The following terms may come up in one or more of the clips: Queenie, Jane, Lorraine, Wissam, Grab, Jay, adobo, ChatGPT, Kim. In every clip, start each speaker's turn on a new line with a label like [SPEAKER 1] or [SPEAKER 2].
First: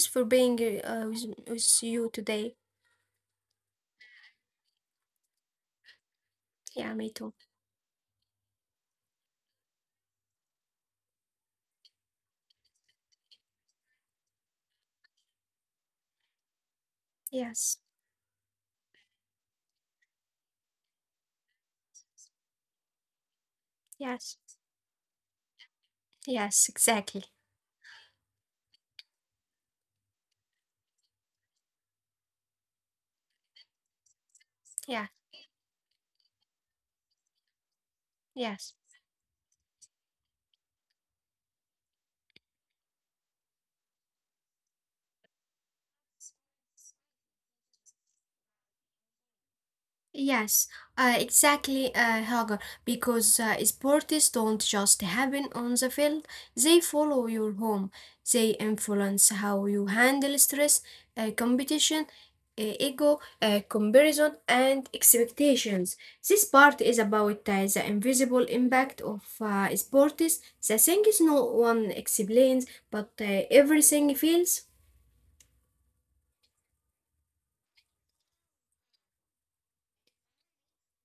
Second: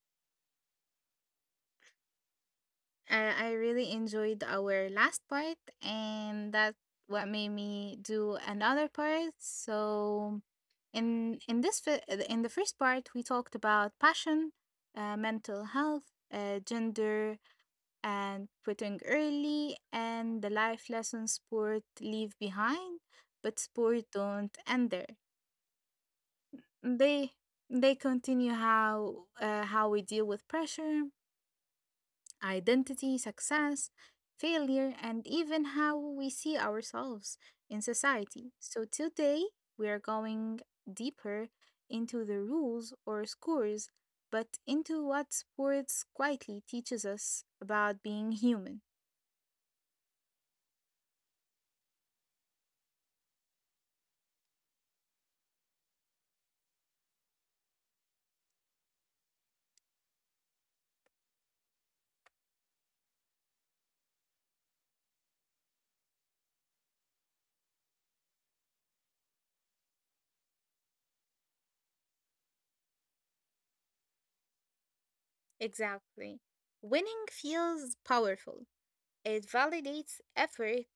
[SPEAKER 1] for being with you today.
[SPEAKER 2] I really enjoyed our last part, and that
[SPEAKER 1] Yeah, me
[SPEAKER 2] what
[SPEAKER 1] too.
[SPEAKER 2] made me do another part. So, in in the first part, we talked about passion, mental health, gender,
[SPEAKER 1] Yes,
[SPEAKER 2] and quitting early and the life lessons sport leave behind, but sport
[SPEAKER 1] yes,
[SPEAKER 2] don't end there.
[SPEAKER 1] yes, exactly.
[SPEAKER 2] They they continue how we deal with pressure, identity, success, failure,
[SPEAKER 1] Yeah,
[SPEAKER 2] and even how we see ourselves in society.
[SPEAKER 1] yes.
[SPEAKER 2] So today we are going deeper into the rules or scores, but into what sports quietly teaches us about being human.
[SPEAKER 1] Yes, exactly, Helga, because sports don't just happen on the field, they follow your home. They influence how you handle stress, competition, ego, comparison, and expectations. This part is about the invisible impact of sports, the things no one explains, but everything feels.
[SPEAKER 2] Exactly. Winning feels powerful. It validates effort,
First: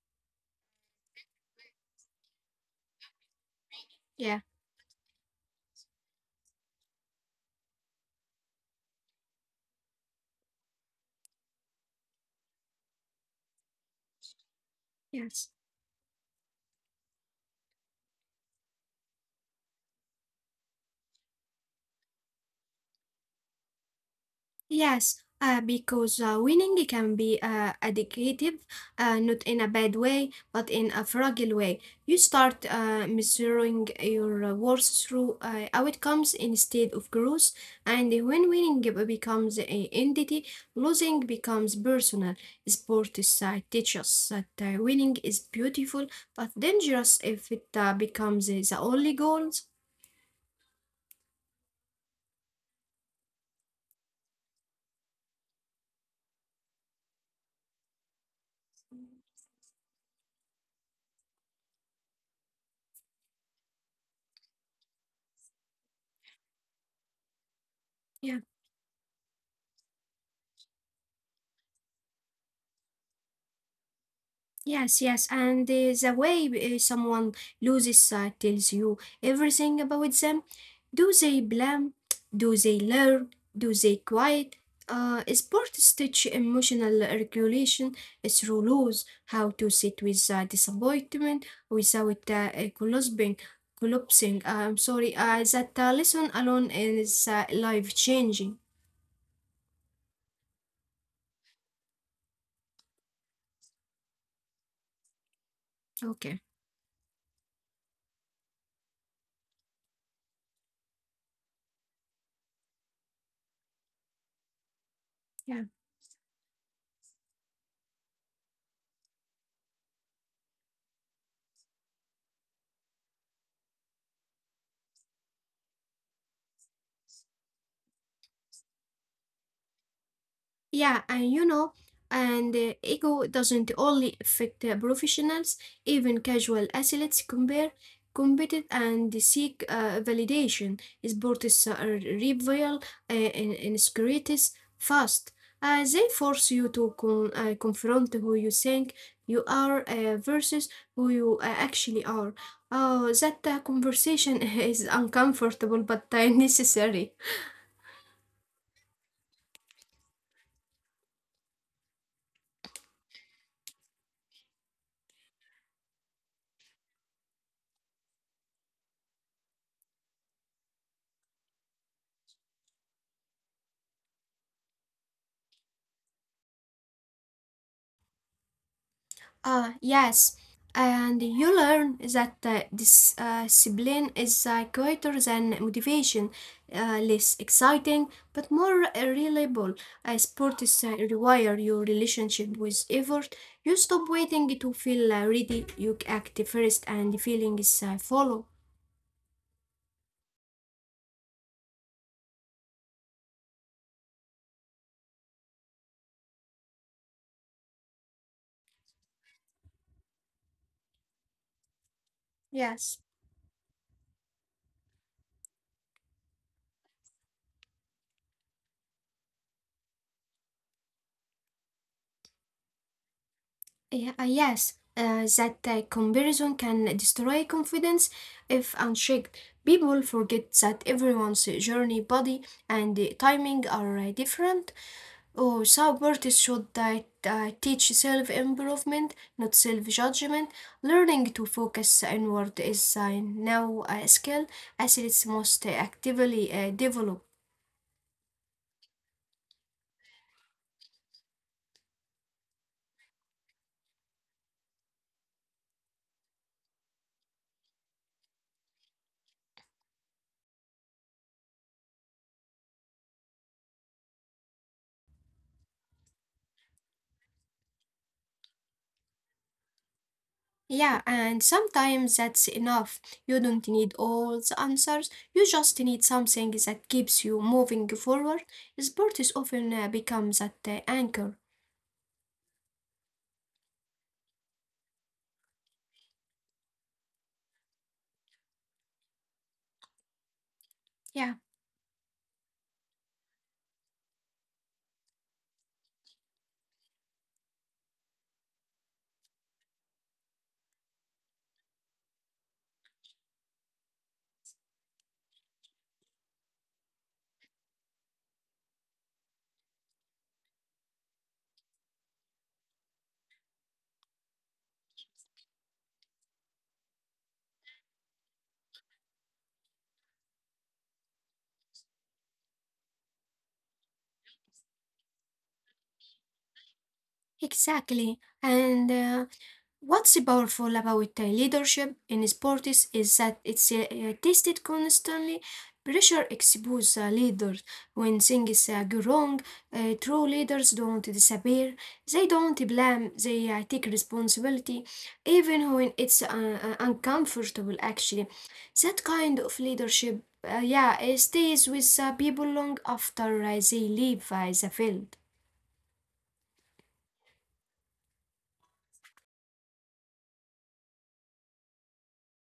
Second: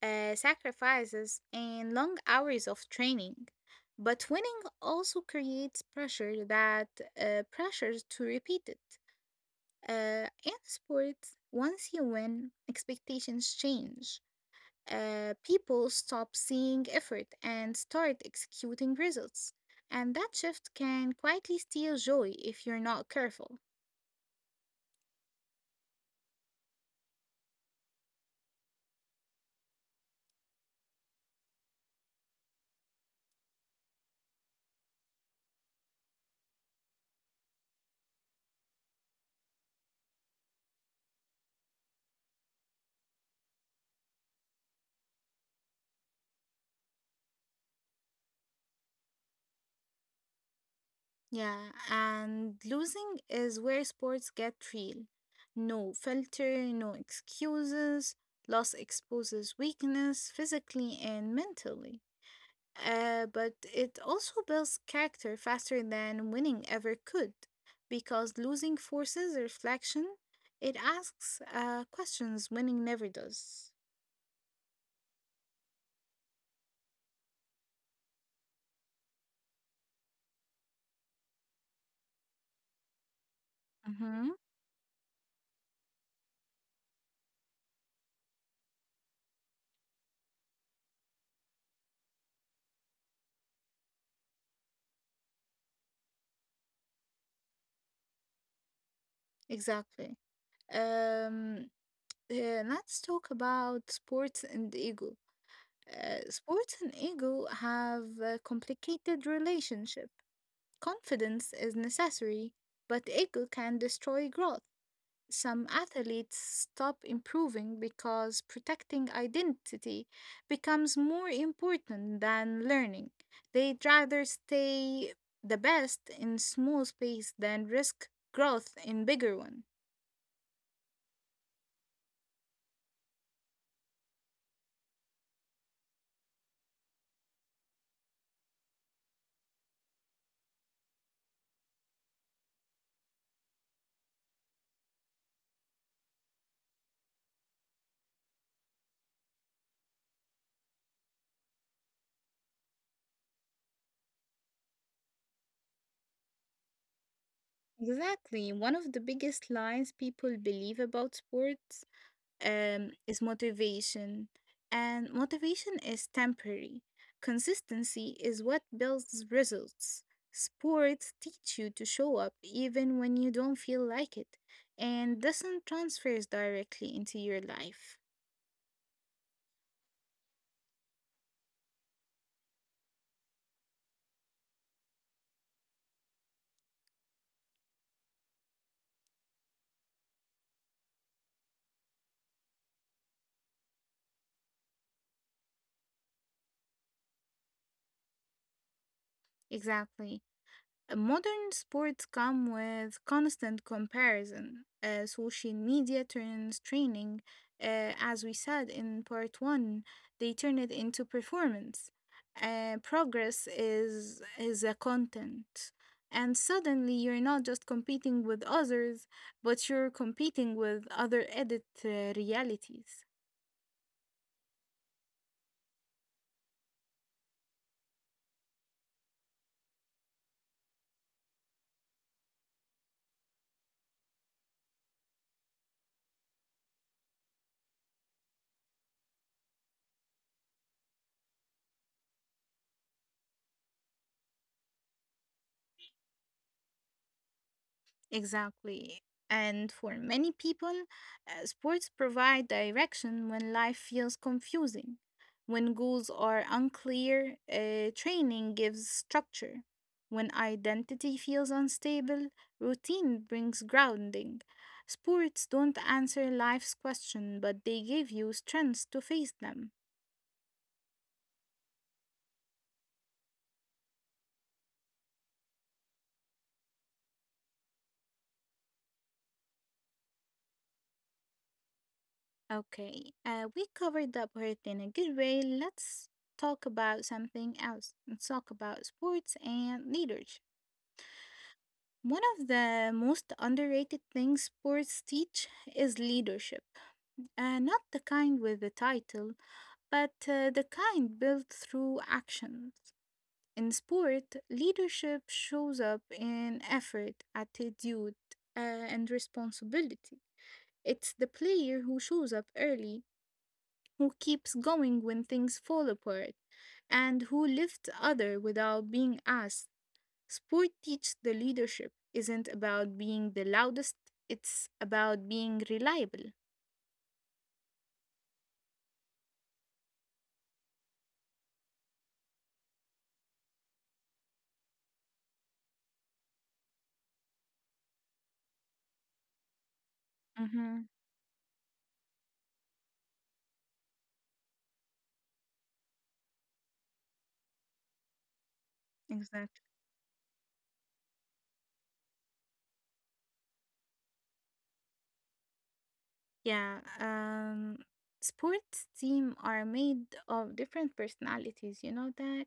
[SPEAKER 2] sacrifices, and long hours of training. But
[SPEAKER 1] Yeah,
[SPEAKER 2] winning also creates pressure that pressures to repeat it. In sports, once you win, expectations change. Uh,
[SPEAKER 1] yes.
[SPEAKER 2] people stop seeing effort and start executing results. And that shift can quietly steal joy if you're not careful.
[SPEAKER 1] Yes, because winning can be addictive, not in a bad way, but in a fragile way. You start measuring your worth through outcomes instead of growth, and when winning becomes an entity, losing becomes personal. Sports teaches that winning is beautiful but dangerous if it becomes the only goal.
[SPEAKER 2] Yeah, and losing is where sports get real. No filter, no excuses. Loss exposes weakness physically and mentally. But it also builds character faster than winning ever could, because
[SPEAKER 1] Yeah.
[SPEAKER 2] losing forces reflection. It asks questions winning never does.
[SPEAKER 1] Yes, yes, and the way someone loses sight tells you everything about them. Do they blame? Do they learn? Do they
[SPEAKER 2] Mm-hmm.
[SPEAKER 1] quiet? Sports teach emotional regulation through rules, how to sit with disappointment without collapsing. I'm sorry, that lesson alone is life changing.
[SPEAKER 2] Exactly. Um, let's talk about sports and ego. Uh,
[SPEAKER 1] Okay,
[SPEAKER 2] sports and ego have a complicated relationship. Confidence is necessary, but ego can destroy growth.
[SPEAKER 1] yeah.
[SPEAKER 2] Some athletes stop improving because protecting identity becomes more important than learning. They'd rather stay the best in small space than risk growth in bigger one.
[SPEAKER 1] Yeah, and you know, and ego doesn't only affect professionals, even casual athletes compare, compete and seek validation. Sports are rival in securities fast. They force you to confront who you think you are versus who you actually are. Oh, that conversation is uncomfortable but necessary.
[SPEAKER 2] Exactly. One of the biggest lies people believe about sports is motivation, and motivation is temporary. Consistency is what builds results. Sports teach you to show up even when you don't feel like it, and doesn't transfers directly into your life.
[SPEAKER 1] Ah, yes. And you learn that this discipline is greater than motivation, less exciting, but more reliable. Sports require your relationship with effort. You stop waiting to feel ready, you act first, and the feeling is follow.
[SPEAKER 2] Exactly. Modern sports come with constant comparison. Social media turns training, as we said in part one, they turn it into performance. Uh,
[SPEAKER 1] Yes.
[SPEAKER 2] progress is a content, and suddenly you're not just competing with others, but you're competing with other edit realities.
[SPEAKER 1] Yeah, yes, that comparison can destroy confidence if unchecked. People forget that everyone's journey, body, and timing are different. Oh, support is should teach self improvement, not self judgment. Learning to focus inward is now a skill athletes must actively develop.
[SPEAKER 2] Exactly. And for many people, sports provide direction when life feels confusing. When goals are unclear, training gives structure. When identity feels unstable, routine brings grounding. Sports don't answer life's question, but they give you strength to face them.
[SPEAKER 1] Yeah, and sometimes that's enough. You don't need all the answers. You just need something that keeps you moving forward. Sport is often becomes that anchor.
[SPEAKER 2] Okay, we covered up hurt in a good way. Let's talk about something else. Let's talk about sports and leadership.
[SPEAKER 1] Yeah,
[SPEAKER 2] One of the most underrated things sports teach is leadership. Not the kind with the title, but the kind built through action. In sport, leadership shows up in effort, attitude, and responsibility. It's the player who shows up early, who keeps going when things fall apart, and who lifts others without being asked. Sport teaches the leadership isn't about being the loudest, it's about being reliable.
[SPEAKER 1] exactly. And What's so powerful about leadership in sports is that it's tested constantly. Pressure exposes leaders when things go wrong. True
[SPEAKER 2] Mm-hmm.
[SPEAKER 1] leaders don't disappear. They don't blame. They take responsibility, even when it's uncomfortable. Actually, that kind
[SPEAKER 2] Exactly.
[SPEAKER 1] of leadership, yeah, it stays with people long after they leave the field.
[SPEAKER 2] Yeah, sports team are made of different personalities, you know that?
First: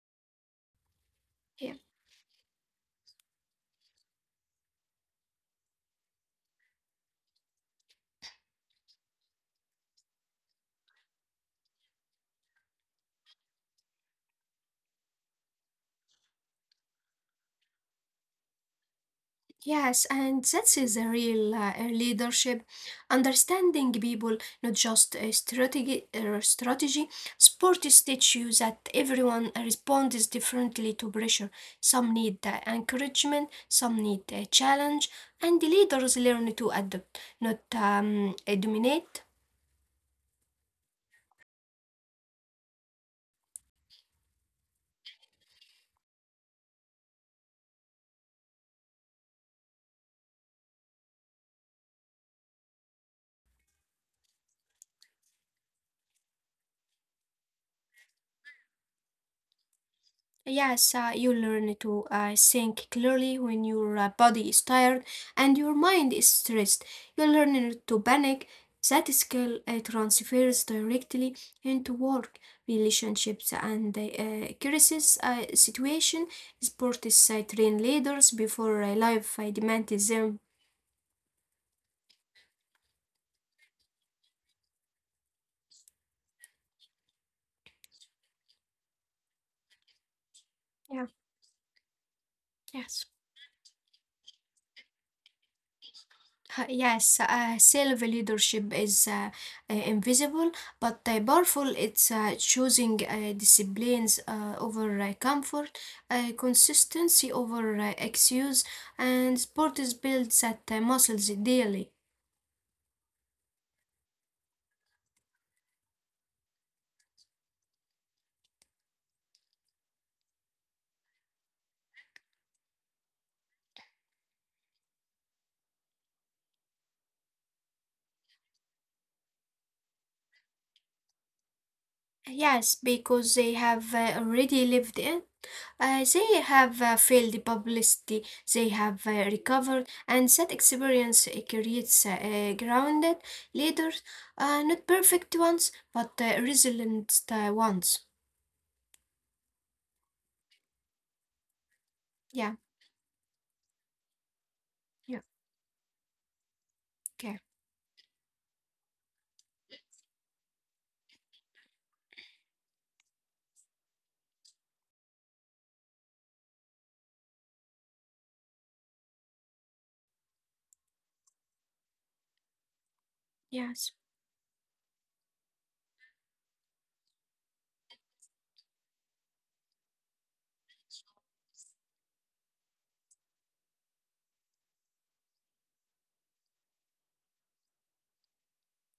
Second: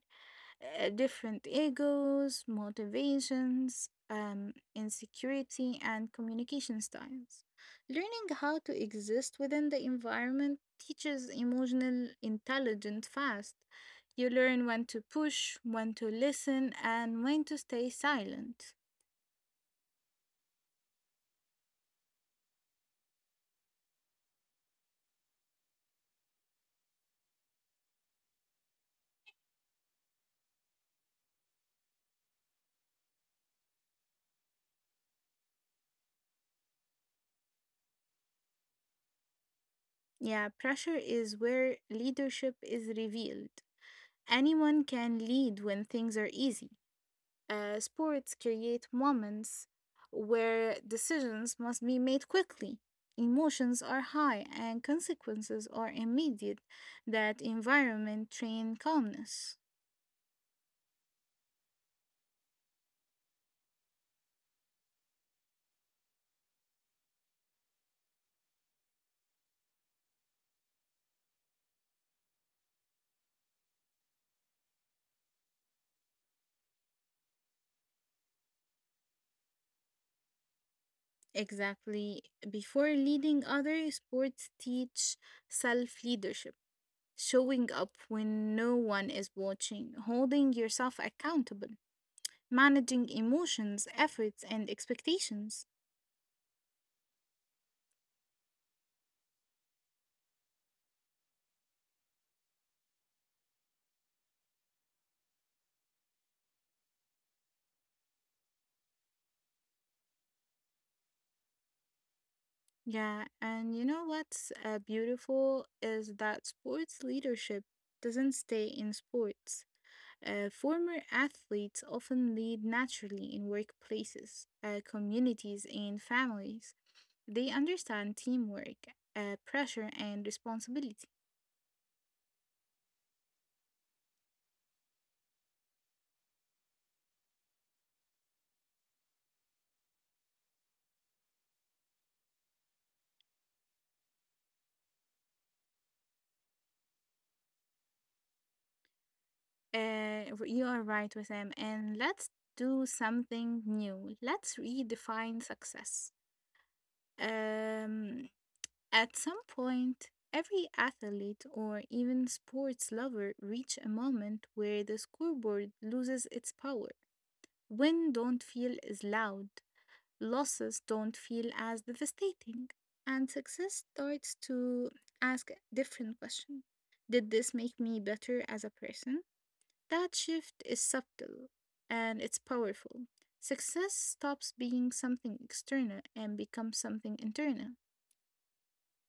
[SPEAKER 2] Different
[SPEAKER 1] Yeah.
[SPEAKER 2] egos, motivations, insecurity, and communication styles. Learning how to exist within the environment teaches emotional intelligence fast. You learn when to push, when to listen, and when to stay silent.
[SPEAKER 1] Yes, and that is a real leadership, understanding people, not just a strategy. Sport teach you that everyone responds differently to pressure. Some need encouragement, some need a challenge, and the leaders learn to adapt, not dominate.
[SPEAKER 2] Yeah, pressure is where leadership is revealed. Anyone can lead when things are easy. Sports create moments where decisions must be made quickly. Emotions are high and consequences are immediate. That environment train calmness.
[SPEAKER 1] Yes, you learn to think clearly when your body is tired and your mind is stressed. You learn not to panic. That skill transfers directly into work, relationships, and crisis situation. Sports train leaders before life demands them.
[SPEAKER 2] Exactly. Before leading others, sports teach self leadership, showing up when no one is watching, holding yourself
[SPEAKER 1] Yeah.
[SPEAKER 2] accountable, managing
[SPEAKER 1] Yes.
[SPEAKER 2] emotions, efforts, and expectations.
[SPEAKER 1] Yes, self leadership is invisible but powerful. It's choosing disciplines over comfort, consistency over excuse, and sport is builds that muscles daily.
[SPEAKER 2] Yeah, and you know what's beautiful is that sports leadership doesn't stay in sports. Former athletes often lead naturally in workplaces, communities, and families. They understand teamwork, pressure, and responsibility.
[SPEAKER 1] Yes, because they have already lived it. They have failed the publicity, they have recovered, and that experience creates grounded leaders, not perfect ones, but resilient ones.
[SPEAKER 2] You are right with them. And let's
[SPEAKER 1] Yeah,
[SPEAKER 2] do something new. Let's
[SPEAKER 1] yeah,
[SPEAKER 2] redefine success.
[SPEAKER 1] okay,
[SPEAKER 2] Um, At some point, every athlete or even sports lover reach a moment where the scoreboard loses its power. Wins don't feel as loud, losses don't feel as devastating, and
[SPEAKER 1] yeah.
[SPEAKER 2] success starts to ask a different question. Did this make me better as a person? That shift is subtle and it's powerful. Success stops being something external and becomes something internal.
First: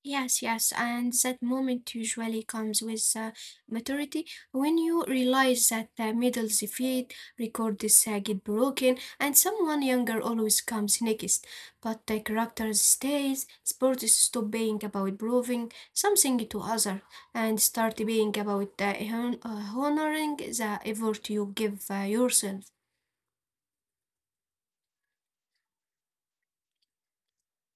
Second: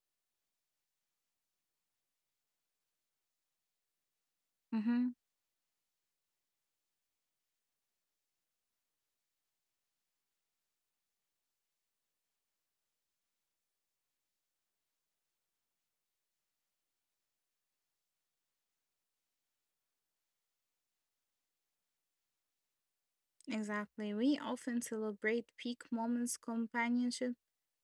[SPEAKER 1] Yes, yes, and that moment usually comes with maturity when you
[SPEAKER 2] Mhm.
[SPEAKER 1] realize that the middle's feet records get broken and someone younger always comes next. But the character stays, sports stop being about proving something to other and start being about honoring the effort you give yourself.
[SPEAKER 2] Exactly. We often celebrate peak moments, companionship,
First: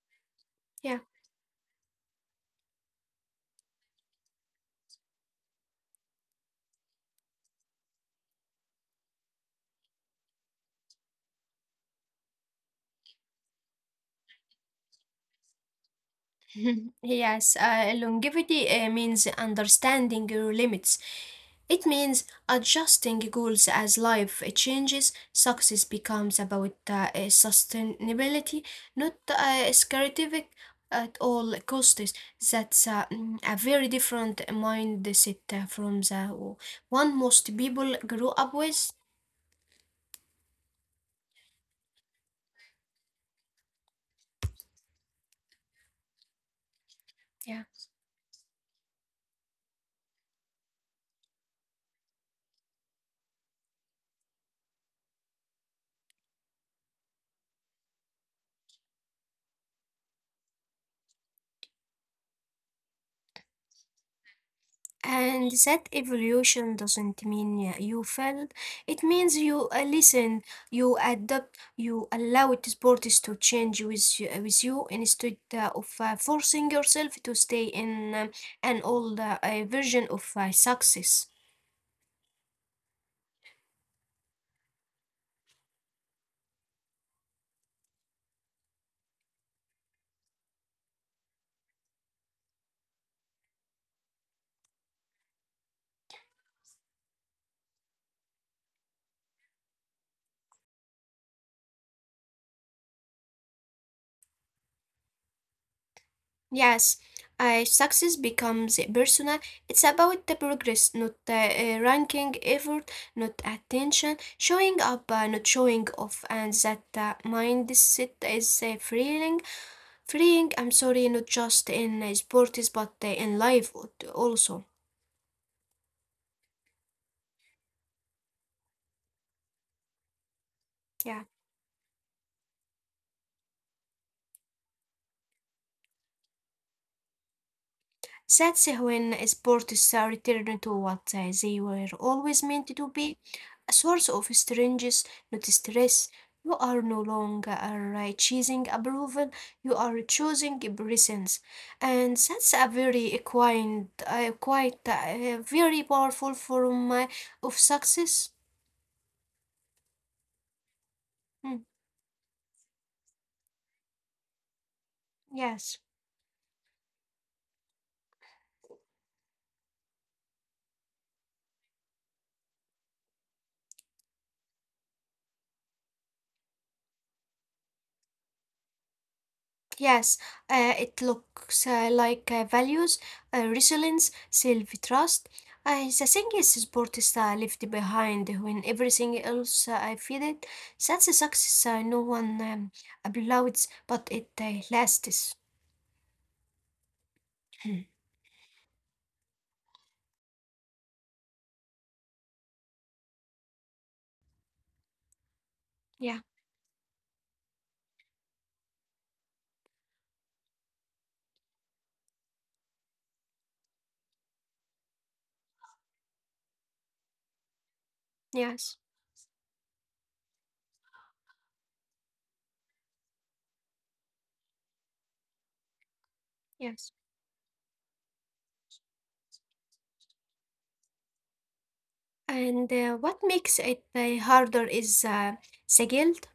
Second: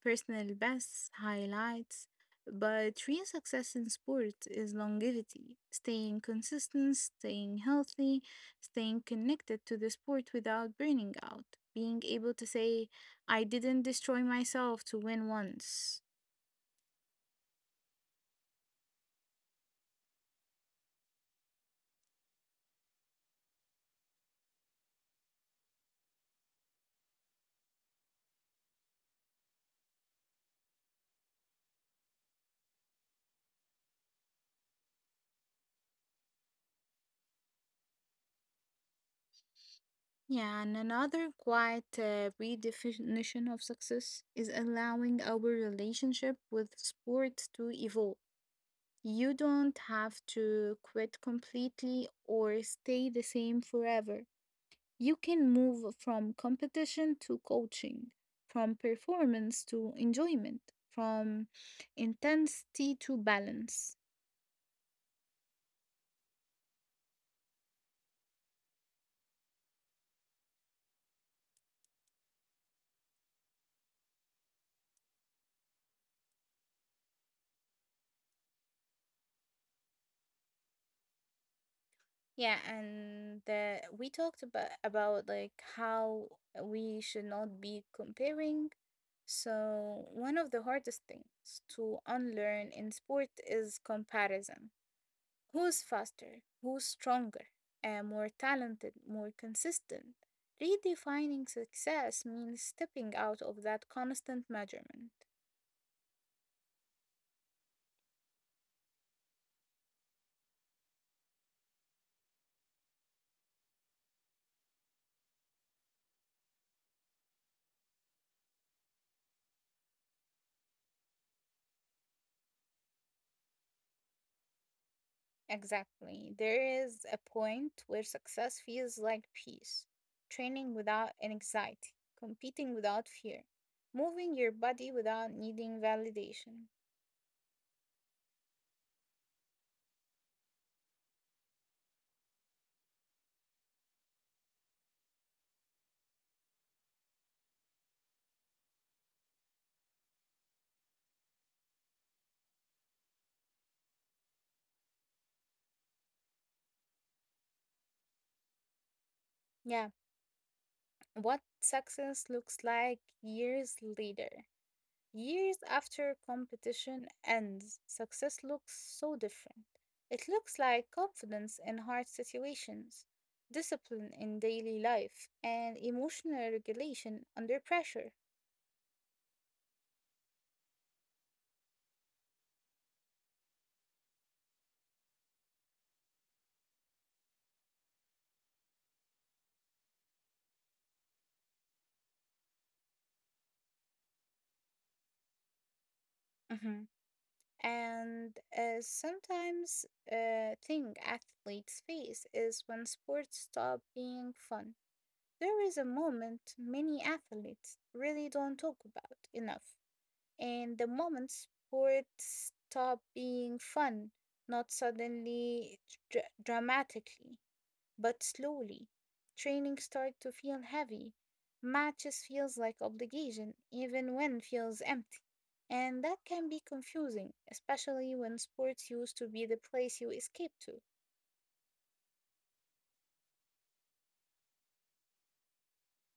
[SPEAKER 2] personal
[SPEAKER 1] Yeah.
[SPEAKER 2] bests, highlights, but real success in sport is longevity, staying consistent, staying healthy, staying connected to the sport without burning out, being able to say, I didn't destroy myself to win once.
[SPEAKER 1] Yes, longevity means understanding your limits. It means adjusting goals as life changes. Success becomes about sustainability, not scarcity at all costs. That's a very different mindset from the one most people grow up with.
[SPEAKER 2] Yeah, and another quiet redefinition of success is allowing our relationship with sport
[SPEAKER 1] Yeah.
[SPEAKER 2] to evolve. You don't have to quit completely or stay the same forever. You can move from competition to coaching, from performance to enjoyment, from intensity to balance.
[SPEAKER 1] And that evolution doesn't mean you failed. It means you listen, you adapt, you allow sports to change with you, instead of forcing yourself to stay in an old version of success.
[SPEAKER 2] Yeah, and we talked about like how we should not be comparing. So one of the hardest things to unlearn in sport is comparison. Who's faster? Who's stronger? More talented? More consistent? Redefining success means stepping out of that constant measurement.
[SPEAKER 1] Yes, success becomes personal. It's about the progress, not ranking effort, not attention, showing up, not showing off, and that mindset is freeing. I'm sorry, not just in sports but in life al- also.
[SPEAKER 2] Exactly. There is a point where success feels like peace, training without
[SPEAKER 1] Yeah,
[SPEAKER 2] anxiety, competing without fear, moving your body without needing validation.
[SPEAKER 1] that's when sports are returned to what they were always meant to be a source of strength, not stress. You are no longer choosing approval, you are choosing presence. And that's a very quite, quite very powerful form of success.
[SPEAKER 2] Yeah, what
[SPEAKER 1] Mm,
[SPEAKER 2] success looks like years later. Years
[SPEAKER 1] yes.
[SPEAKER 2] after competition ends, success looks so different. It looks like confidence in hard situations, discipline in daily life, and emotional regulation under pressure.
[SPEAKER 1] Yes, it looks like values, resilience, self-trust. The thing is, sport is left behind when everything else I feel it. That's a success no one applauds, but it lasts.
[SPEAKER 2] Hmm. And sometimes a thing athletes face is when sports stop being fun. There is a
[SPEAKER 1] Yeah,
[SPEAKER 2] moment many athletes really don't talk about enough. And the moment sport stopped being fun, not suddenly, dramatically, but
[SPEAKER 1] yes,
[SPEAKER 2] slowly, training started to feel heavy. Matches feels like obligation, even when feels empty. And that can be
[SPEAKER 1] yes.
[SPEAKER 2] confusing, especially when sports used to be the place you escape to.
[SPEAKER 1] And what makes it harder is the guilt.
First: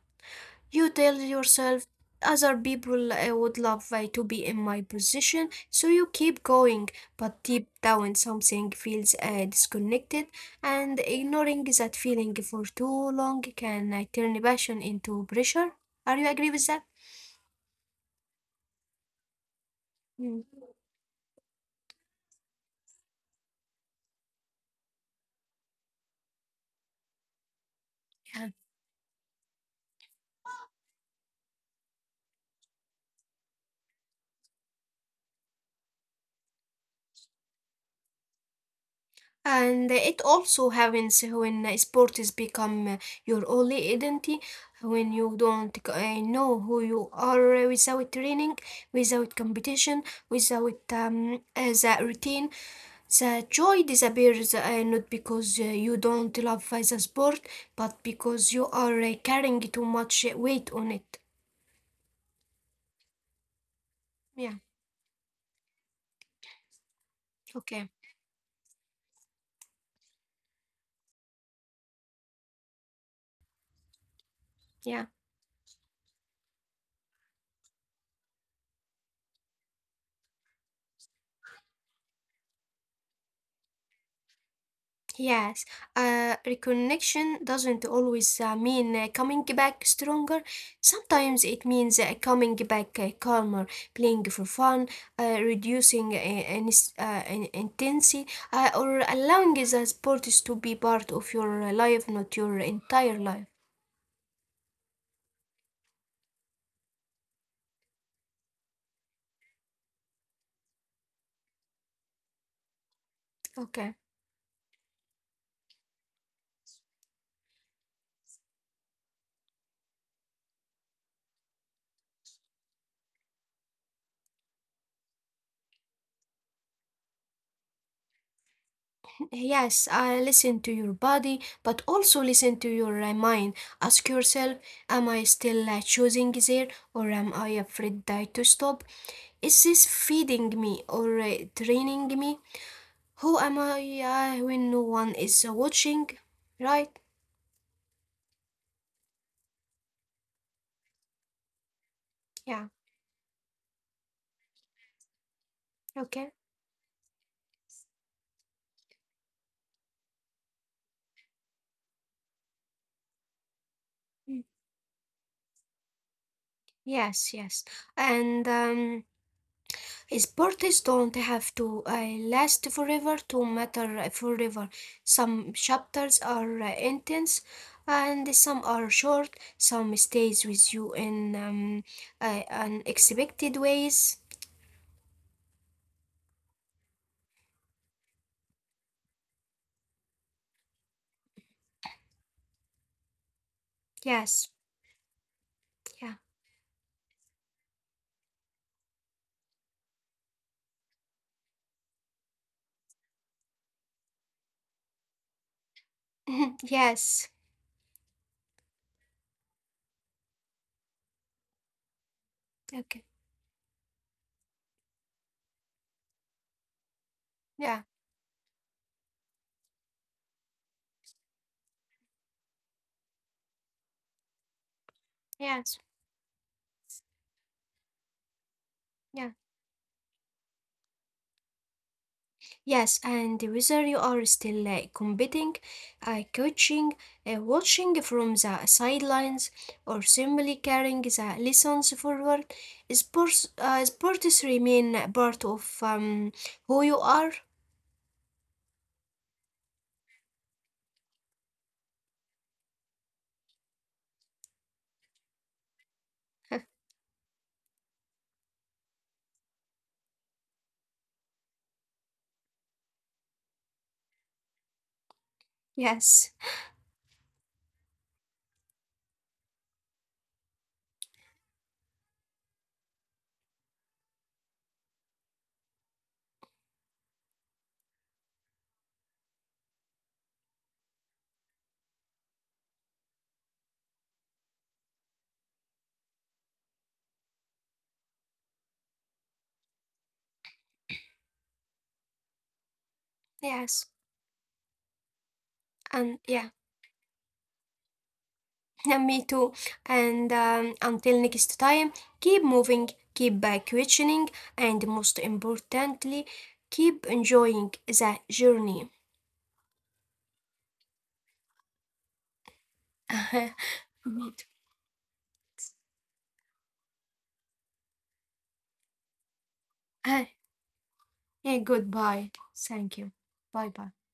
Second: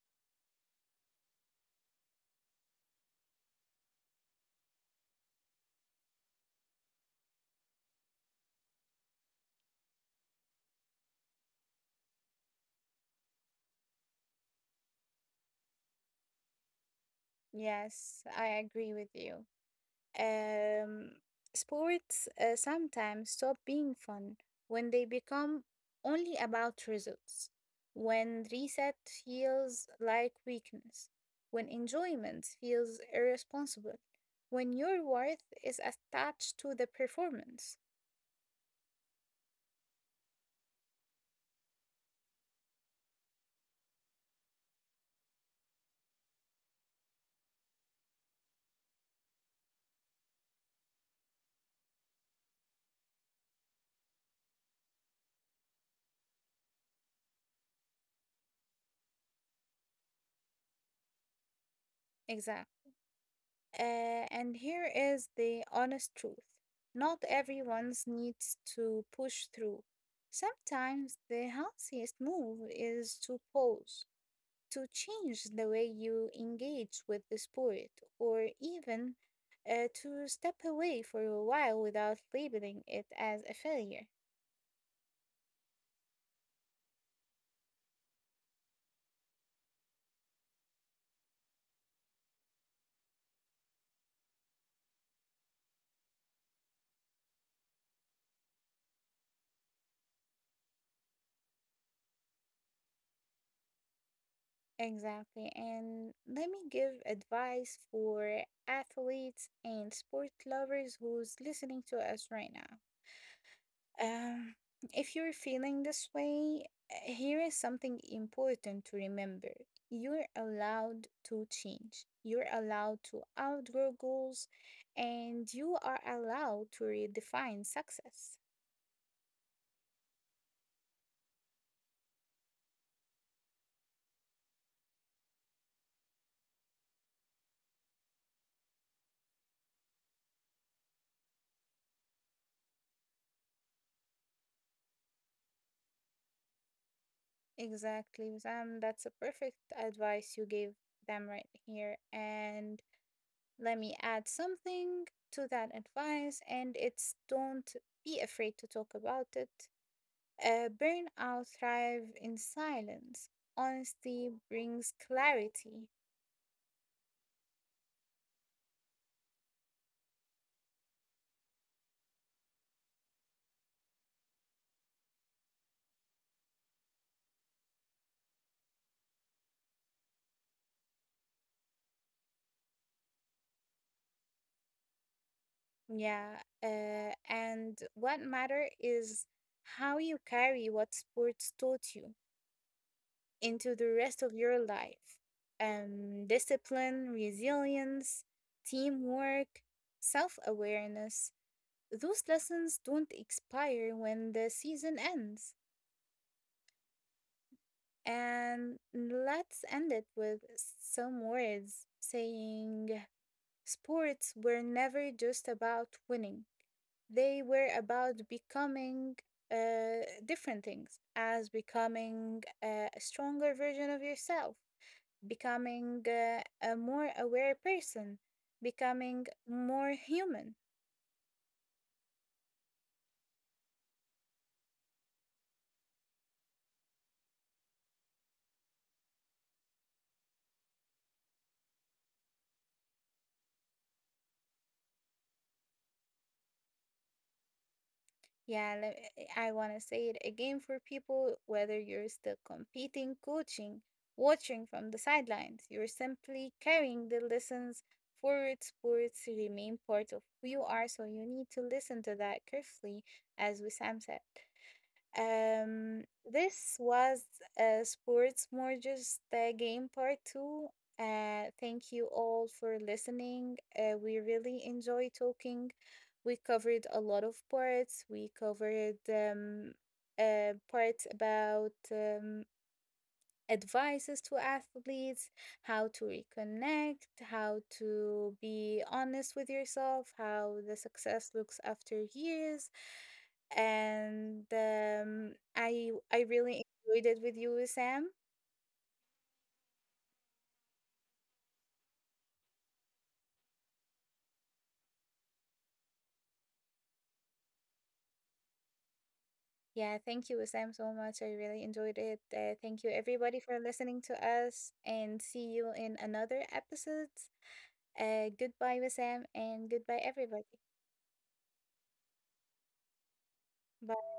[SPEAKER 1] You tell yourself other people would love to be in my position, so you keep going, but deep down something feels disconnected, and ignoring that feeling for too long can turn passion into pressure. Are you agree with that?
[SPEAKER 2] Yes, I agree with you.
[SPEAKER 1] Mm.
[SPEAKER 2] Um, sports sometimes stop being fun when they become only about results, when
[SPEAKER 1] Yeah.
[SPEAKER 2] reset feels like weakness, when enjoyment feels irresponsible, when your worth is attached to the performance.
[SPEAKER 1] And it also happens when sport is become your only identity, when you don't know who you are without training, without competition, without the routine. The joy disappears not because you don't love the sport, but because you are carrying too much weight on it.
[SPEAKER 2] Exactly. Uh,
[SPEAKER 1] Yeah,
[SPEAKER 2] and here is the honest truth, not
[SPEAKER 1] okay,
[SPEAKER 2] everyone needs to push through. Sometimes the healthiest move is to pause, to
[SPEAKER 1] yeah.
[SPEAKER 2] change the way you engage with the sport, or even to step away for a while without labeling it as a failure.
[SPEAKER 1] Yes, reconnection doesn't always mean coming back stronger. Sometimes it means coming back calmer, playing for fun, reducing intensity, or allowing the sports to be part of your life, not your entire life.
[SPEAKER 2] Exactly. And let me give advice for athletes and sport lovers who's listening to us right now.
[SPEAKER 1] Okay.
[SPEAKER 2] Um, if you're feeling this way, here is something important to remember. You're allowed to change. You're allowed to outgrow goals and you are allowed to redefine success.
[SPEAKER 1] Yes, I listen to your body, but also listen to your mind. Ask yourself, am I still choosing there or am I afraid to stop? Is this feeding me or training me? Who am I when no one is watching? Right?
[SPEAKER 2] Exactly, Sam. That's a perfect advice you gave them right here.
[SPEAKER 1] Yeah,
[SPEAKER 2] And let me add something to that
[SPEAKER 1] okay.
[SPEAKER 2] advice, and it's don't be afraid to talk about it. Burnout thrive in silence. Honesty
[SPEAKER 1] Mm.
[SPEAKER 2] brings clarity.
[SPEAKER 1] Yes, yes. And sports don't have to last forever to matter forever. Some chapters are intense and some are short. Some stays with you in unexpected ways.
[SPEAKER 2] Yeah. And what matter is how you carry what sports taught you into the rest of
[SPEAKER 1] Yes.
[SPEAKER 2] your life.
[SPEAKER 1] Yeah.
[SPEAKER 2] Discipline, resilience, teamwork, self awareness. Those lessons don't expire when the season ends.
[SPEAKER 1] Yes.
[SPEAKER 2] And let's end it with some words saying,
[SPEAKER 1] Okay.
[SPEAKER 2] sports were never just about winning, they were
[SPEAKER 1] Yeah.
[SPEAKER 2] about becoming different things, as becoming a stronger version of yourself,
[SPEAKER 1] Yes.
[SPEAKER 2] becoming a more aware person, becoming
[SPEAKER 1] Yeah.
[SPEAKER 2] more human.
[SPEAKER 1] Yes, and whether you are still competing, coaching, watching from the sidelines, or simply carrying the lessons forward, sports remain a part of who you are.
[SPEAKER 2] Yeah, I want to say it again for people, whether you're still competing, coaching, watching from the sidelines, you're simply carrying the lessons forward. Sports remain part of who you are, so you need to listen to that carefully, as Wissam said. Um,
[SPEAKER 1] Yes,
[SPEAKER 2] this was Sports Morges the Game Part 2. Thank you all for listening. We really enjoy talking. We covered a lot of parts. We covered parts about advices to athletes, how to reconnect, how to be honest with yourself, how the success looks after years,
[SPEAKER 1] yes,
[SPEAKER 2] and um, I
[SPEAKER 1] and
[SPEAKER 2] I
[SPEAKER 1] yeah,
[SPEAKER 2] really enjoyed it with you, Sam.
[SPEAKER 1] and me too. And until next time, keep moving, keep questioning, and most importantly, keep enjoying the journey.
[SPEAKER 2] Yeah, thank you, Sam, so much. I really enjoyed it. Thank you, everybody, for listening to
[SPEAKER 1] Me
[SPEAKER 2] us, and see you in another episode. Goodbye, Sam, and goodbye,
[SPEAKER 1] too.
[SPEAKER 2] everybody.
[SPEAKER 1] Hey, goodbye. Thank you. Bye bye.
[SPEAKER 2] Bye.